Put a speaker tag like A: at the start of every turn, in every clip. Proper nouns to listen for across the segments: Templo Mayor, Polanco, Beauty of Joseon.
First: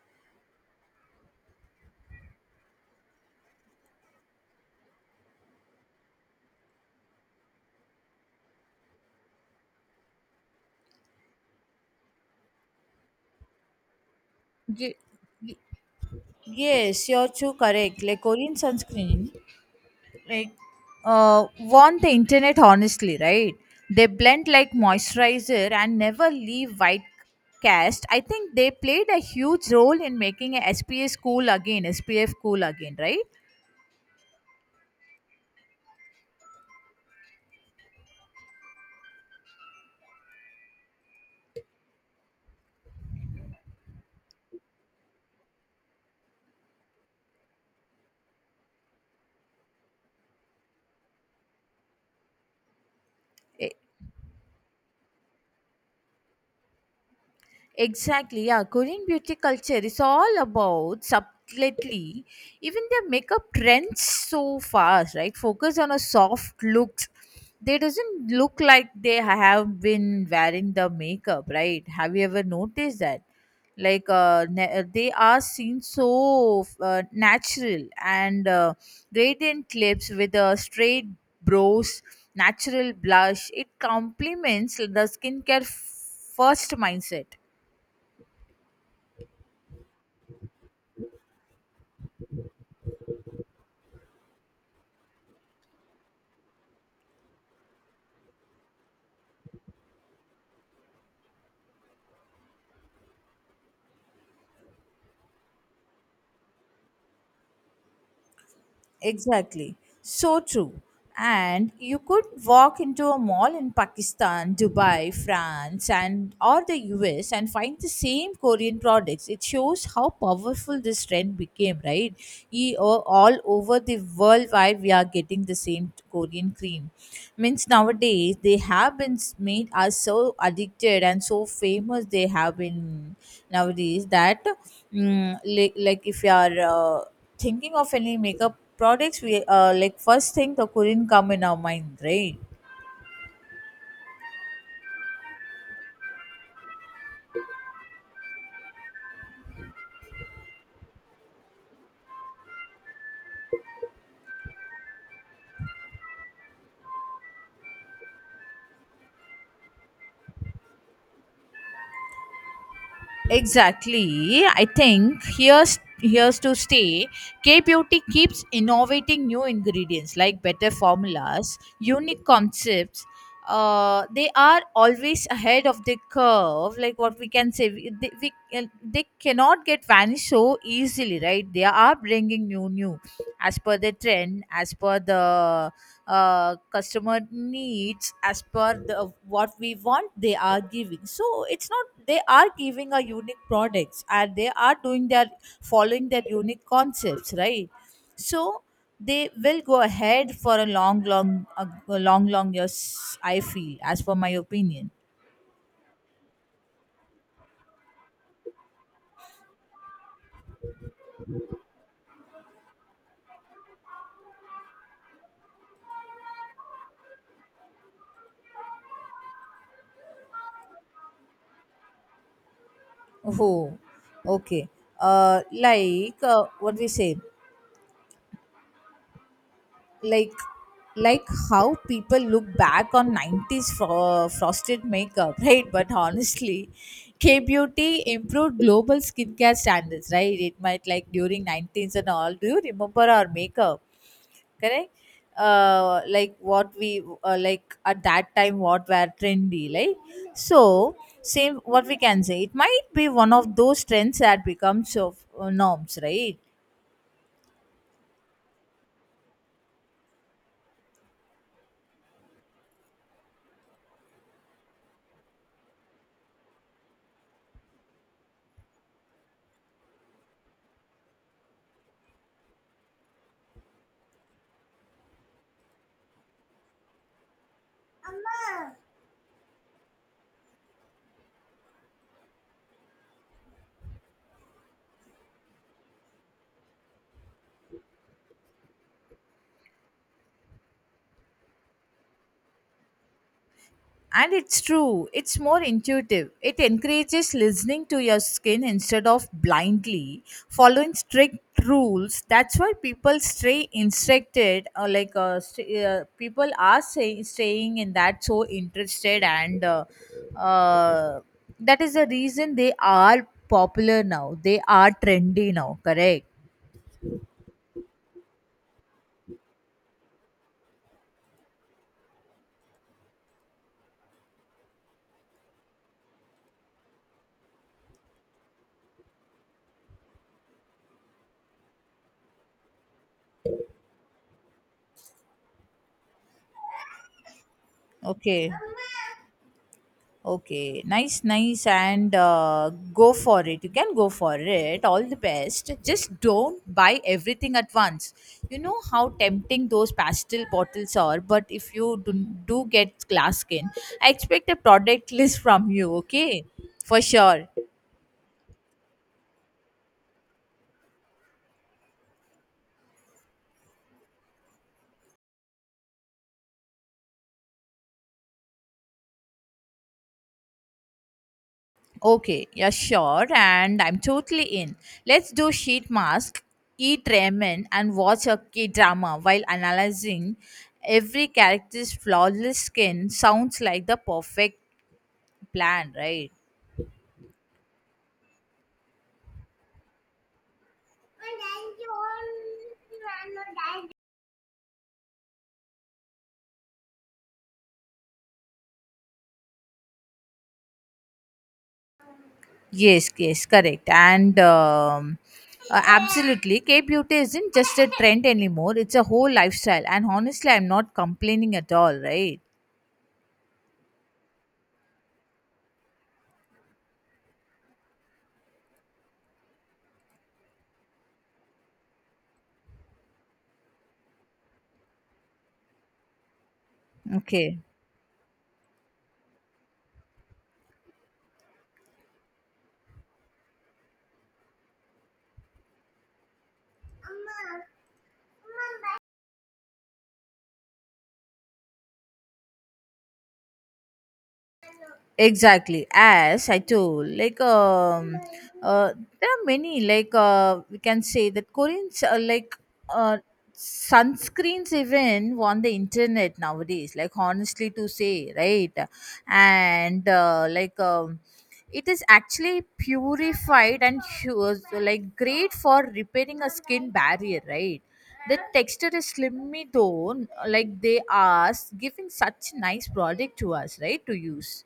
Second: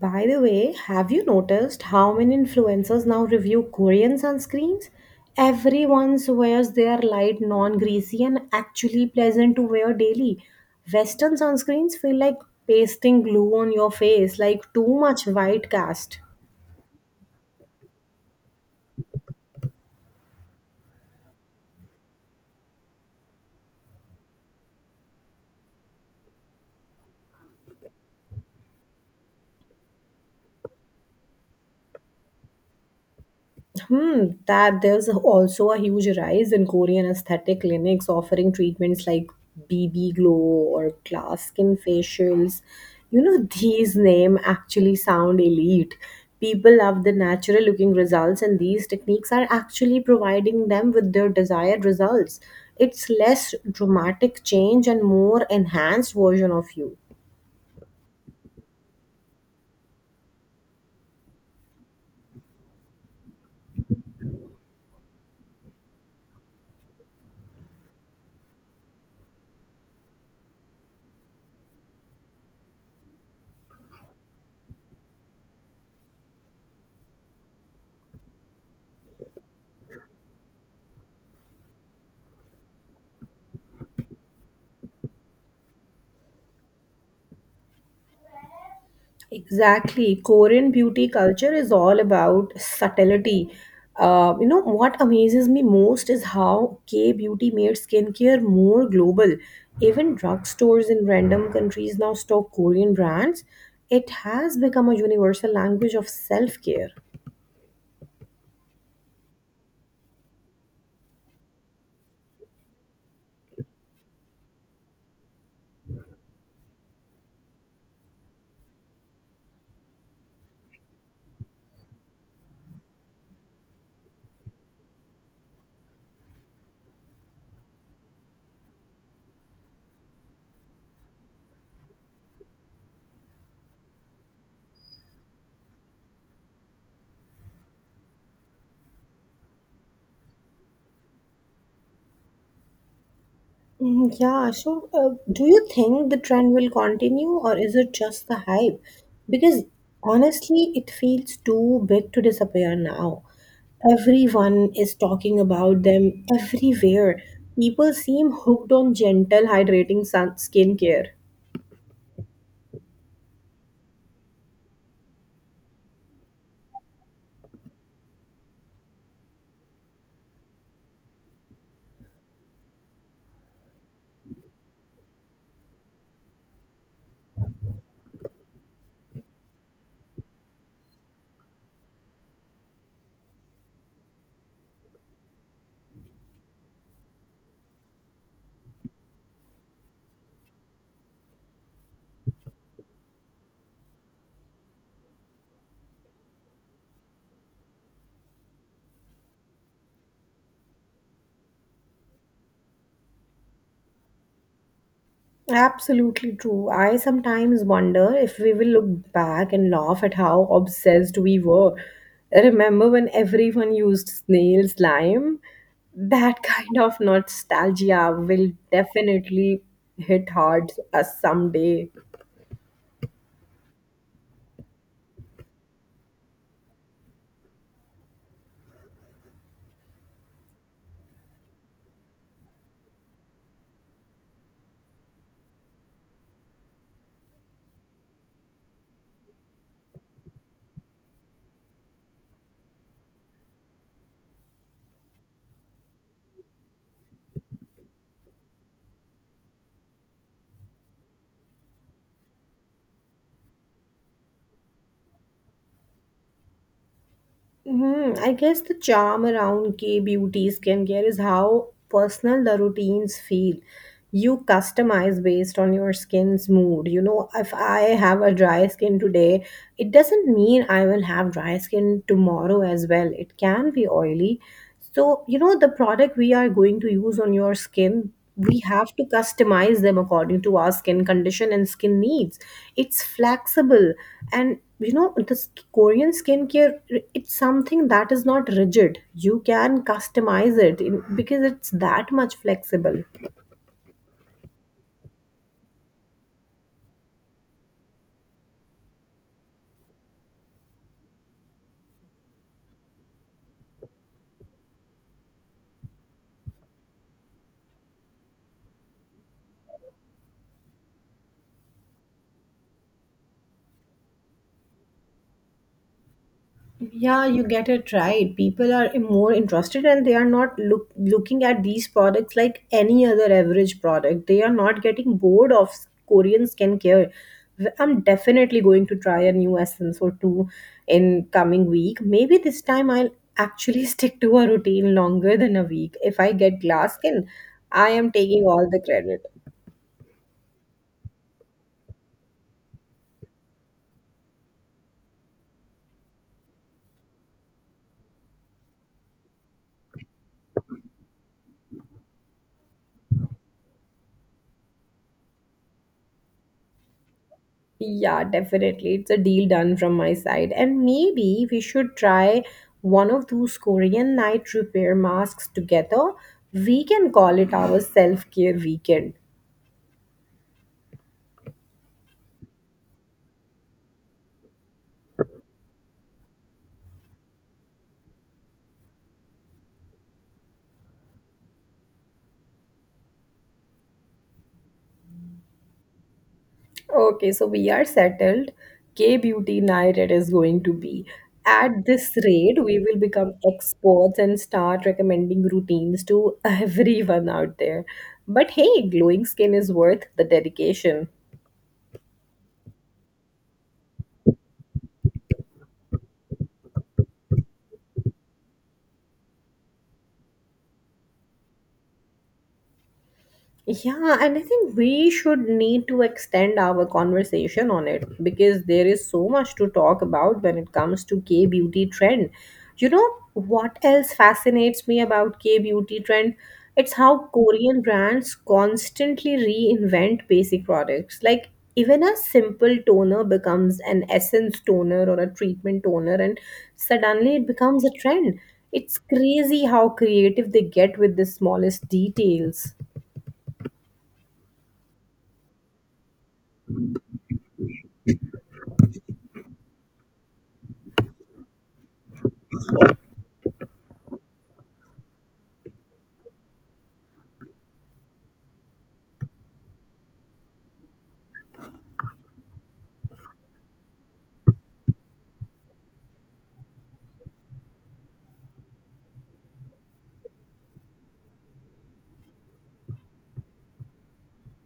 A: By the way, have you noticed how many influencers now review Korean sunscreens? Everyone swears they are light, non greasy, and actually pleasant to wear daily. Western sunscreens feel like pasting glue on your face, like too
B: Ye-
A: much
B: ye-
A: white cast.
B: Yes, you're too correct. Like Korean sunscreen, like want the internet honestly, right? They blend like moisturizer and never leave white cast. I think they played a huge role in making a SPF cool again, SPF cool again, right?
A: Hmm, that there's also a huge rise in Korean aesthetic clinics offering treatments like BB glow or glass skin facials. You know, these names actually sound elite. People love the natural looking results, and these techniques are actually providing them with their desired results. It's less
B: Eh,
A: dramatic change and more enhanced version of you.
B: Exactly, yeah. Korean beauty culture is all about subtlety. Even their makeup trends so fast, right? Focus on a soft look. They doesn't look like they have been wearing the makeup, right? Have you ever noticed that? They are seen so natural and radiant lips with a straight brows, natural blush. It complements the skincare first mindset.
A: Exactly. Korean beauty culture is all about subtlety. What amazes me most is how K beauty made skincare more global. Even drugstores in random countries now stock Korean brands. It has become a universal language of self care.
B: Exactly. So true. And you could walk into a mall in Pakistan, Dubai, France, and or the US and find the same Korean products. It shows how powerful this trend became, right? All over the world, wide we are getting the same Korean cream. Means nowadays they have been made us so addicted and so famous. They have been nowadays that like if you are. Thinking of any makeup products we like first thing the korean come in our mind, right?
A: Mm, yeah, so do you think the trend will continue or is it just the hype? Because honestly, it feels too big to disappear now. Everyone is talking about them everywhere. People seem hooked on gentle hydrating sun skincare.
B: Exactly. I think here's to stay. K Beauty keeps innovating new ingredients like better formulas, unique concepts. They are always ahead of the curve. Like what we can say, they cannot get vanished so easily, right? They are bringing as per the trend, as per the customer needs, as per the what we want they are giving, so it's not they are giving a unique products and they are doing their following their unique concepts, right? So they will go ahead for a long long years, I feel as per my opinion.
A: Absolutely true. I sometimes wonder if we will look back and laugh at how obsessed we were. Remember when everyone used snail slime? That kind of nostalgia will definitely hit hard us someday.
B: Oh, okay. What we say. like like how people look back on 90s frosted makeup, right? But honestly, K beauty improved global skincare standards, right? It might like during 90s and all, do you remember our makeup? Correct. Like what we like at that time what were trendy, like, so same, what we can say, it might be one of those trends that becomes of norms, right?
A: Hmm, I guess the charm around gay beauty skincare is how personal the routines feel. You customize based on your skin's mood. You know, if I have a dry skin today, it doesn't mean I will have dry skin tomorrow as well. It can be oily. So, you know, the product we are going to use on your skin, we have to customize them according to our skin condition and skin needs. It's flexible. And, you know, the Korean skincare, it's something that is not rigid. You can customize it in, because it's that much flexible.
B: And it's true, it's more intuitive. It encourages listening to your skin instead of blindly following strict rules. That's why people stay instructed, people are staying in that so interested, and uh, that is the reason they are popular now. They are trendy now, correct?
A: Yeah, you get it right. People are more interested and they are not looking at these products like any other average product. They are not getting bored of Korean skincare. I'm definitely going to try a new essence or two in coming week. Maybe this time I'll actually stick to a routine longer than a week. If I get glass skin, I am taking
B: Okay.
A: all the credit.
B: Okay, nice, nice, and go for it. You can go for it. All the best. Just don't buy everything at once. You know how tempting those pastel bottles are, but if you do, do get glass skin, I expect a product list from you, okay? For sure.
A: Yeah, definitely. It's a deal done from my side. And maybe we should try one of those Korean night repair masks together. We can call it our self care weekend.
B: Okay, yeah, sure, and I'm totally in. Let's do sheet mask, eat ramen, and watch a K drama while analyzing every character's flawless skin. Sounds like the perfect plan, right?
A: Okay, so we are settled. K beauty night it is going to be. At this rate, we will become experts and start recommending routines to everyone out there. But hey, glowing skin is worth the dedication.
B: Yes, yes, correct. And Absolutely, K beauty isn't just a trend anymore, it's a whole lifestyle. And honestly, I'm not complaining at all, right?
A: Yeah, and I think we should need to extend our conversation on it because there is so much to talk about when it comes to K beauty trend. You know what else fascinates me about K beauty trend? It's how
B: Okay.
A: Korean brands constantly reinvent basic products. Like even a simple toner becomes an essence toner or a treatment toner and suddenly it becomes a trend. It's crazy how creative they get with the smallest details.
B: Exactly, as I told, uh there are many, we can say that koreans are uh sunscreens, even on the internet nowadays, like honestly to say, right? And it is actually purified and like great for repairing a skin barrier, right? The texture is slimy though, like they are giving such nice product to us, right, to use.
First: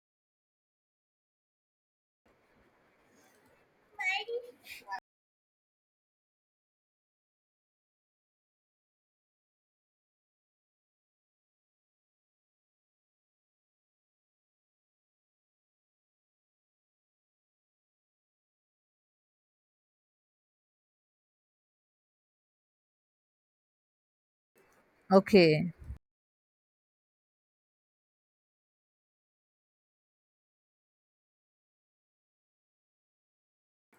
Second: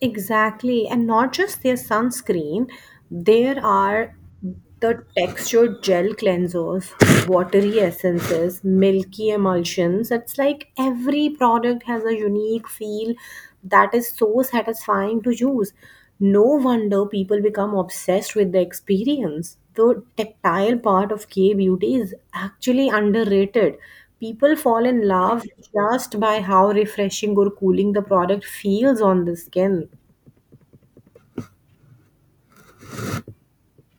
A: Exactly, and not just their sunscreen, there are the textured gel cleansers, watery essences, milky emulsions. It's like every product has a unique feel that is so satisfying to use. No wonder people become obsessed with the experience the tactile part of K beauty is actually underrated. People fall in love
B: Okay,
A: just by how refreshing or cooling the product feels on the skin.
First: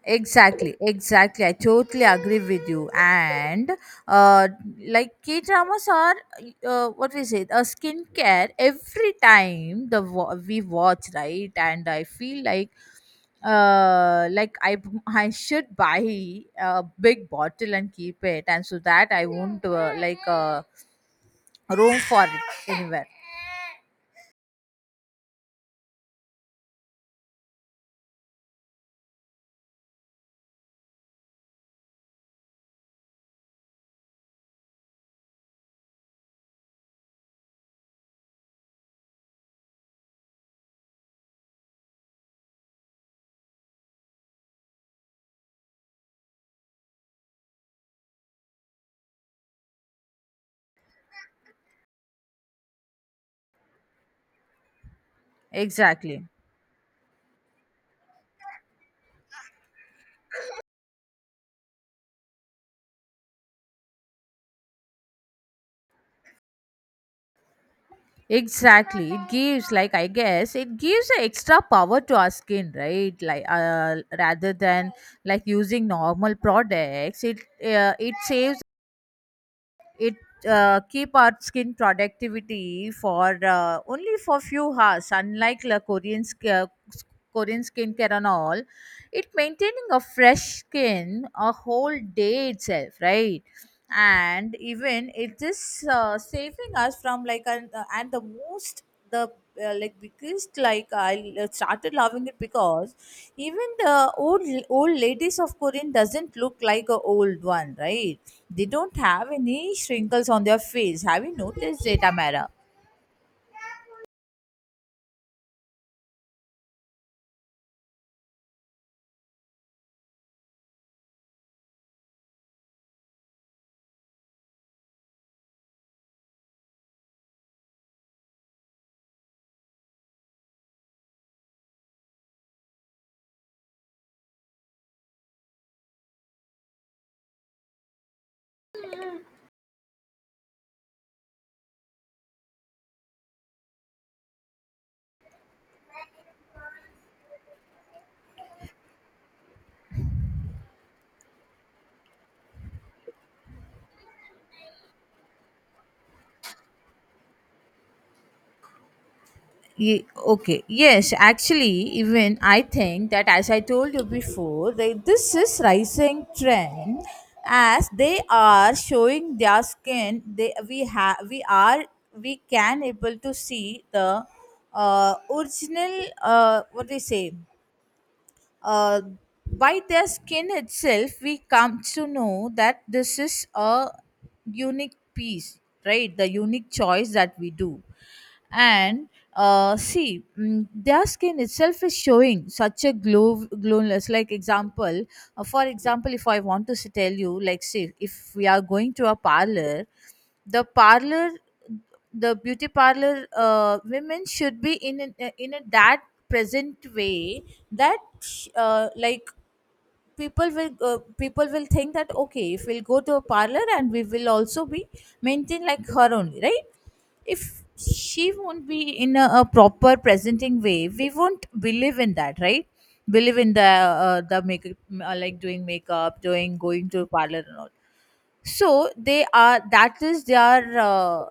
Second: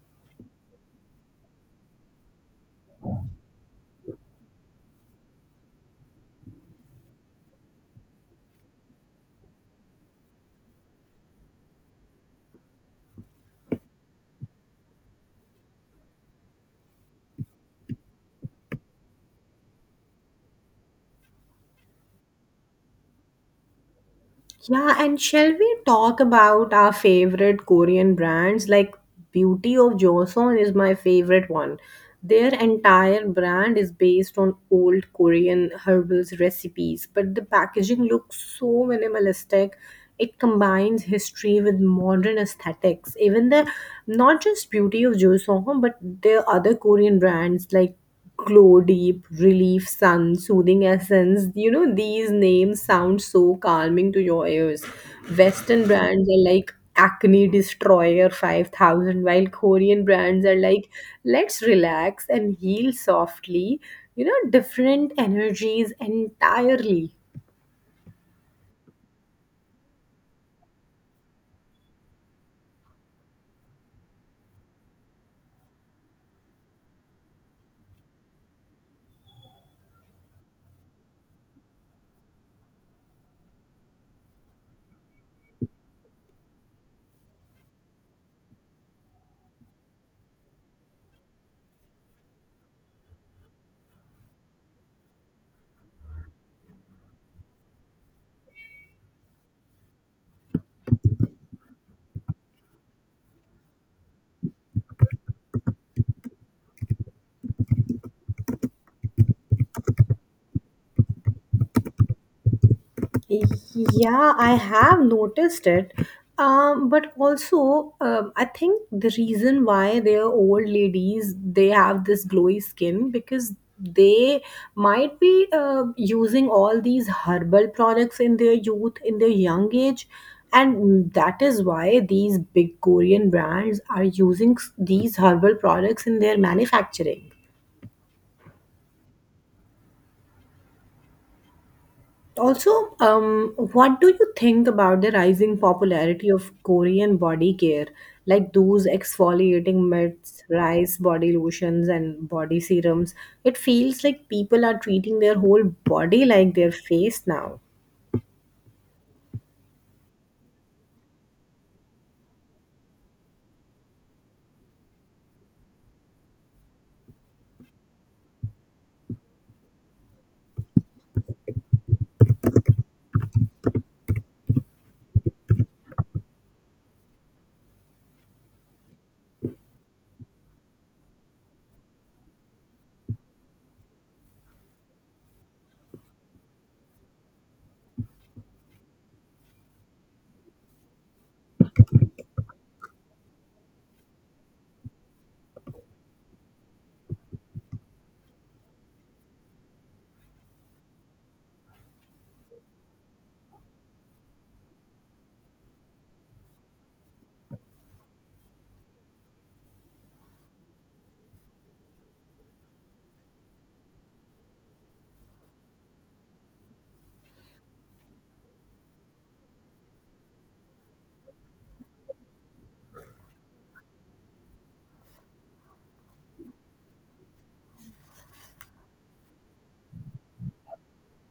B: exactly, exactly. I totally agree with you. And uh, like K dramas are what we say, a skincare every time the we watch, right? And I feel like I should buy a big bottle and keep it, and so that I won't room for it anywhere.
A: Yeah, and shall we talk about our favorite Korean brands? Like Beauty of Joseon is my favorite one. Their entire brand is based on old Korean herbals recipes, but the packaging looks so minimalistic. It combines history with modern aesthetics. Even the not just Beauty of Joseon, but the other Korean brands like glow deep, relief, sun, soothing essence. You know, these names sound so calming to your ears. Western
B: Exactly.
A: brands are like Acne Destroyer 5000, while Korean brands are like, let's relax and heal softly. You know, different energies entirely.
B: Exactly. It gives, like, I guess, it gives an extra power to our skin, right? Rather than like using normal products, it saves it keep our skin productivity for only for few hours, unlike the s- korean skincare and all, it maintaining a fresh skin a whole day itself, right? And even it is saving us from and the most the like biggest, like I started loving it because even the old old ladies of korean doesn't look like a old one, right? They don't have any shrinkles on their face. Have you noticed it, Amara?
A: Yeah, I have noticed it. But also, I think the reason why they are old ladies, they have this glowy skin because they might be using all these herbal products in their youth, in their young age. And that is why these big Korean brands are using these herbal products in their manufacturing. Also, what do you think about the rising popularity of Korean body care, like those exfoliating mitts, rice body lotions, and body serums? It feels like people are treating their whole body like their face now.
B: Ye- okay, yes, actually, even I think that as I told you before. Before, they, this is rising trend as they are showing their skin. They we have we are we can able to see the original, what do you say, uh, by their skin itself we come to know that this is a unique piece, right? The unique choice that we do. And See, their skin itself is showing such a glow glowiness, like example, for example, if I want to tell you, like say if we are going to a parlor, the parlor the beauty parlor, women should be in in a that present way, that like people will think that okay if we'll go to a parlor and we will also be maintain like her only, right? If she won't be in a proper presenting way, we won't believe in that, right? Believe in the make like doing makeup, doing going to parlor and all. So they are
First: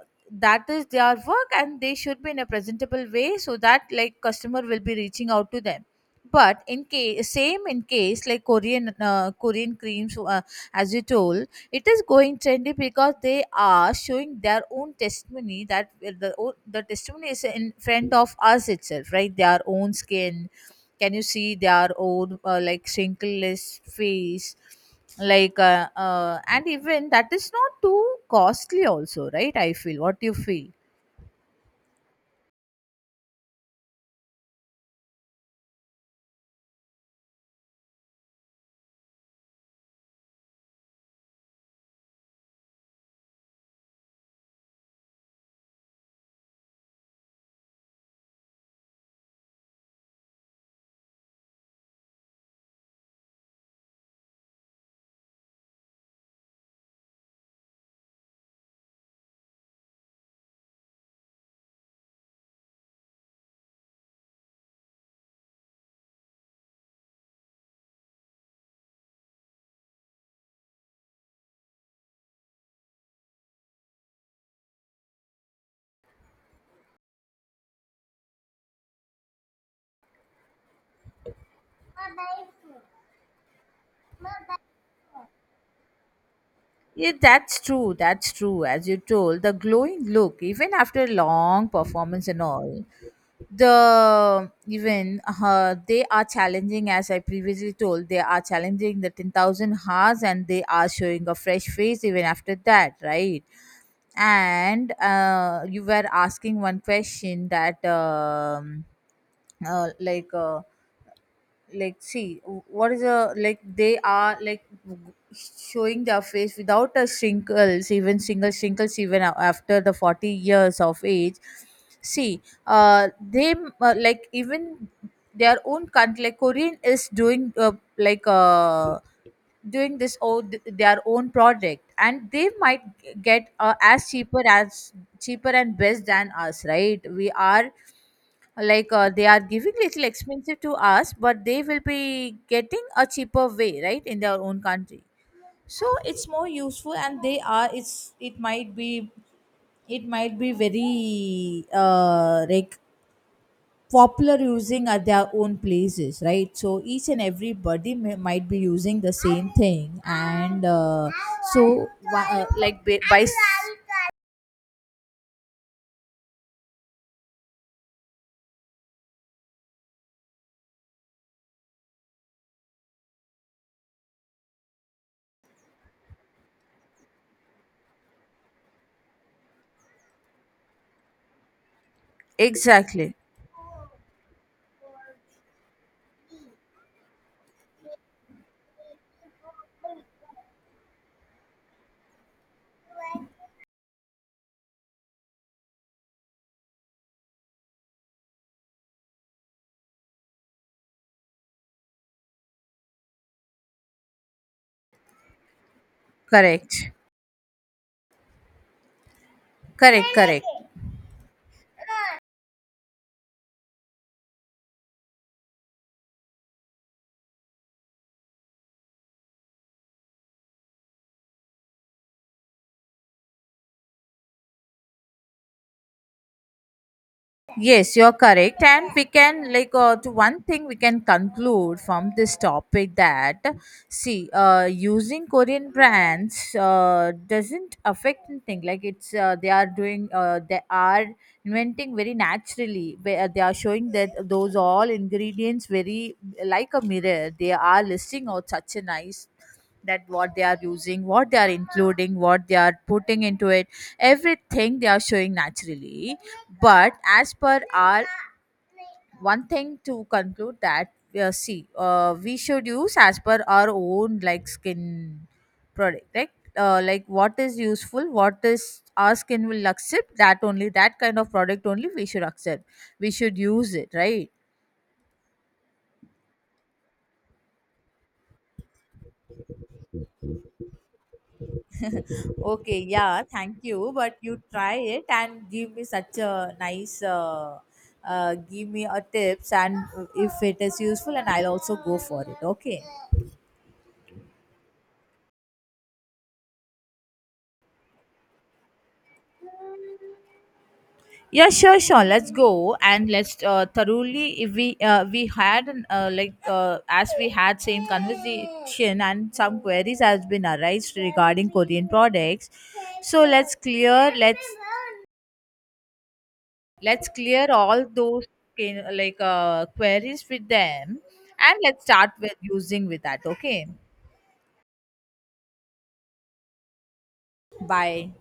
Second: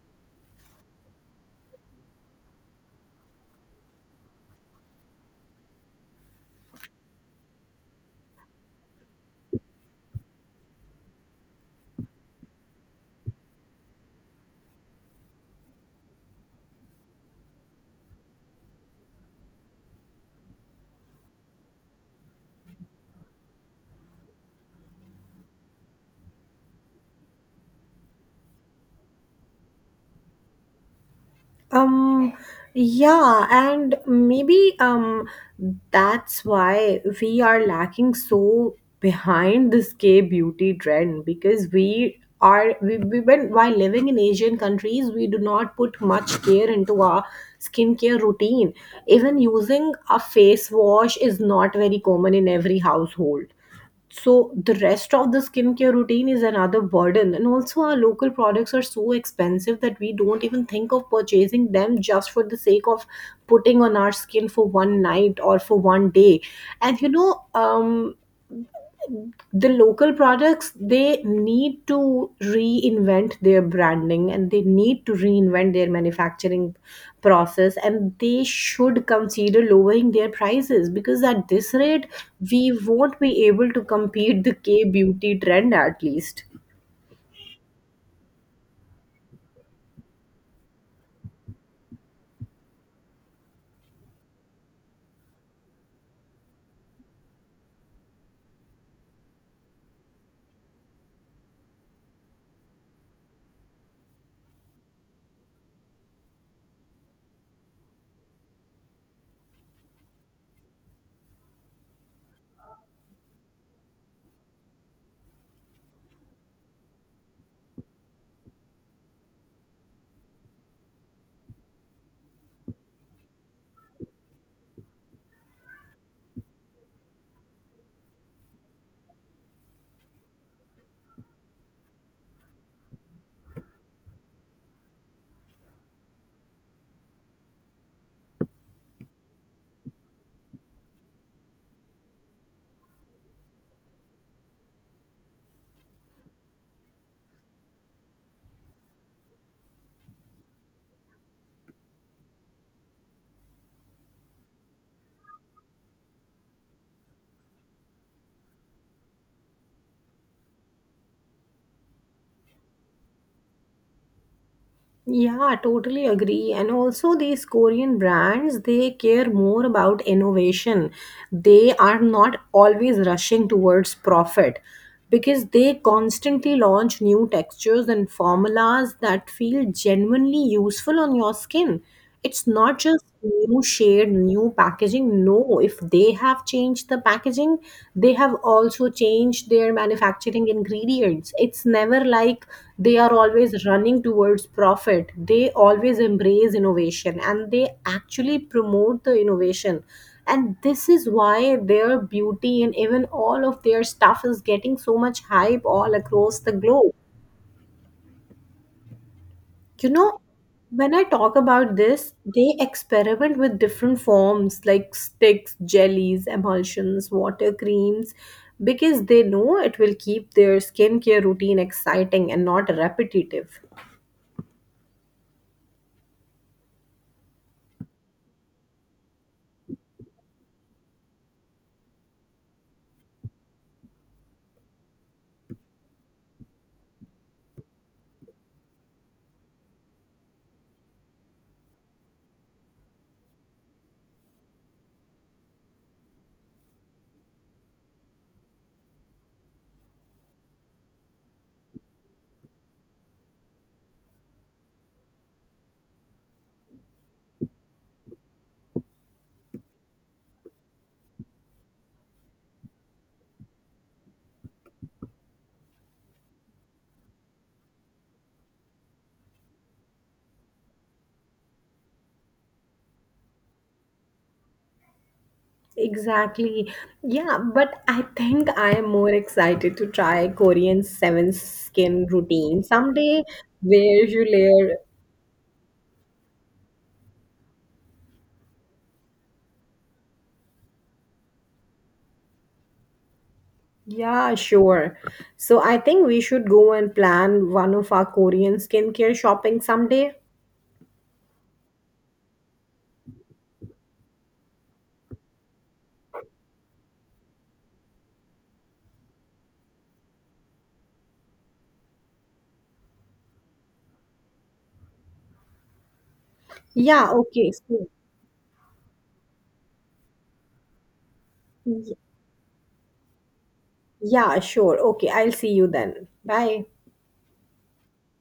B: that is their work and they should be in a presentable way so that like customer will be reaching out to them. But in case like korean creams, as you told, it is going trendy because they are showing their own testimony that the testimony is in front of us itself, right? Their own skin. Can you see their own like wrinkleless face? And even that is not too costly, also, right? I feel. What do you feel?
A: Um, yeah, and maybe that's why we are lacking so behind this K beauty trend because we when while living in Asian countries we do not put much care into our skincare routine. Even using a face wash is not very common in every household. So the rest of the skincare routine is another burden. And also our local products are so expensive that we don't even think of purchasing them just for the sake of putting on our skin for one night or for one day. And you know, the local products they need to reinvent their branding and they need to reinvent their manufacturing process and they should consider lowering their prices because at this rate we won't be able to compete the k beauty trend at least.
B: Yeah, that's true. That's true. As you told, the glowing look, even after long performance and all, they are challenging, as I previously told, they are challenging the 10,000 hours and they are showing a fresh face even after that, right? And you were asking one question that uh, like uh, like see what is a like they are like showing their face without a shrinkles, even single shrinkles, even after the 40 years of age. See uh they uh, like even their own country like korean is doing doing this or their own project and they might get as cheaper and best than us, right? We are they are giving little expensive to us, but they will be getting a cheaper way, right, in their own country. So it's more useful, and they are it might be very like popular using at their own places, right? So each and everybody might be using the same thing, and so wha- uh, like by, by s-
A: Yeah, totally agree. And also, these Korean brands, they care more about innovation. They are not always rushing towards profit because they constantly launch new textures and formulas that feel genuinely useful on your skin. It's not just
B: exactly.
A: new shade, new packaging. No, if they have changed the packaging, they have also changed their manufacturing ingredients. It's never like they are always running towards profit. They always embrace innovation and they actually promote the innovation. And this is why their beauty and even all of their stuff is getting so much hype all across the
B: correct
A: globe. You know,
B: Correct.
A: when I talk about this, they experiment with different forms like sticks, jellies, emulsions, water creams because they know it will keep their skincare routine exciting and not repetitive.
B: Yes, you're correct. And we can, to one thing we can conclude from this topic that, see, using Korean brands doesn't affect anything. Like, it's, they are doing, they are inventing very naturally. Where they are showing that those all ingredients very like a mirror. They are listing out such a nice that what they are using, what they are including, what they are putting into it, everything they are showing naturally. But as per our one thing to conclude that, see, we should use as per our own like skin product, right? Like what is useful, what is our skin will accept, that only that kind of product only we should accept, we should use it, right?
A: Exactly. Yeah, but I think I am more excited to try Korean 7 skin routine
B: Okay, yeah,
A: someday
B: thank you,
A: where
B: but
A: you
B: you try
A: layer.
B: it and give me such a nice give me a tips, and if it is useful and I'll also go for it, okay?
A: Yeah, sure. So I think we should go and plan one of our Korean skincare shopping someday.
B: Yeah, sure, sure. Let's go and let's thoroughly. If we we had an, like as we had same conversation and some queries has been arised regarding Korean products. So let's clear. Let's
A: Yeah,
B: clear
A: okay.
B: all
A: So,
B: those queries with them, and let's
A: y-
B: start with using with that. Okay.
A: yeah, sure. Okay, I'll see you then. Bye.
B: Bye.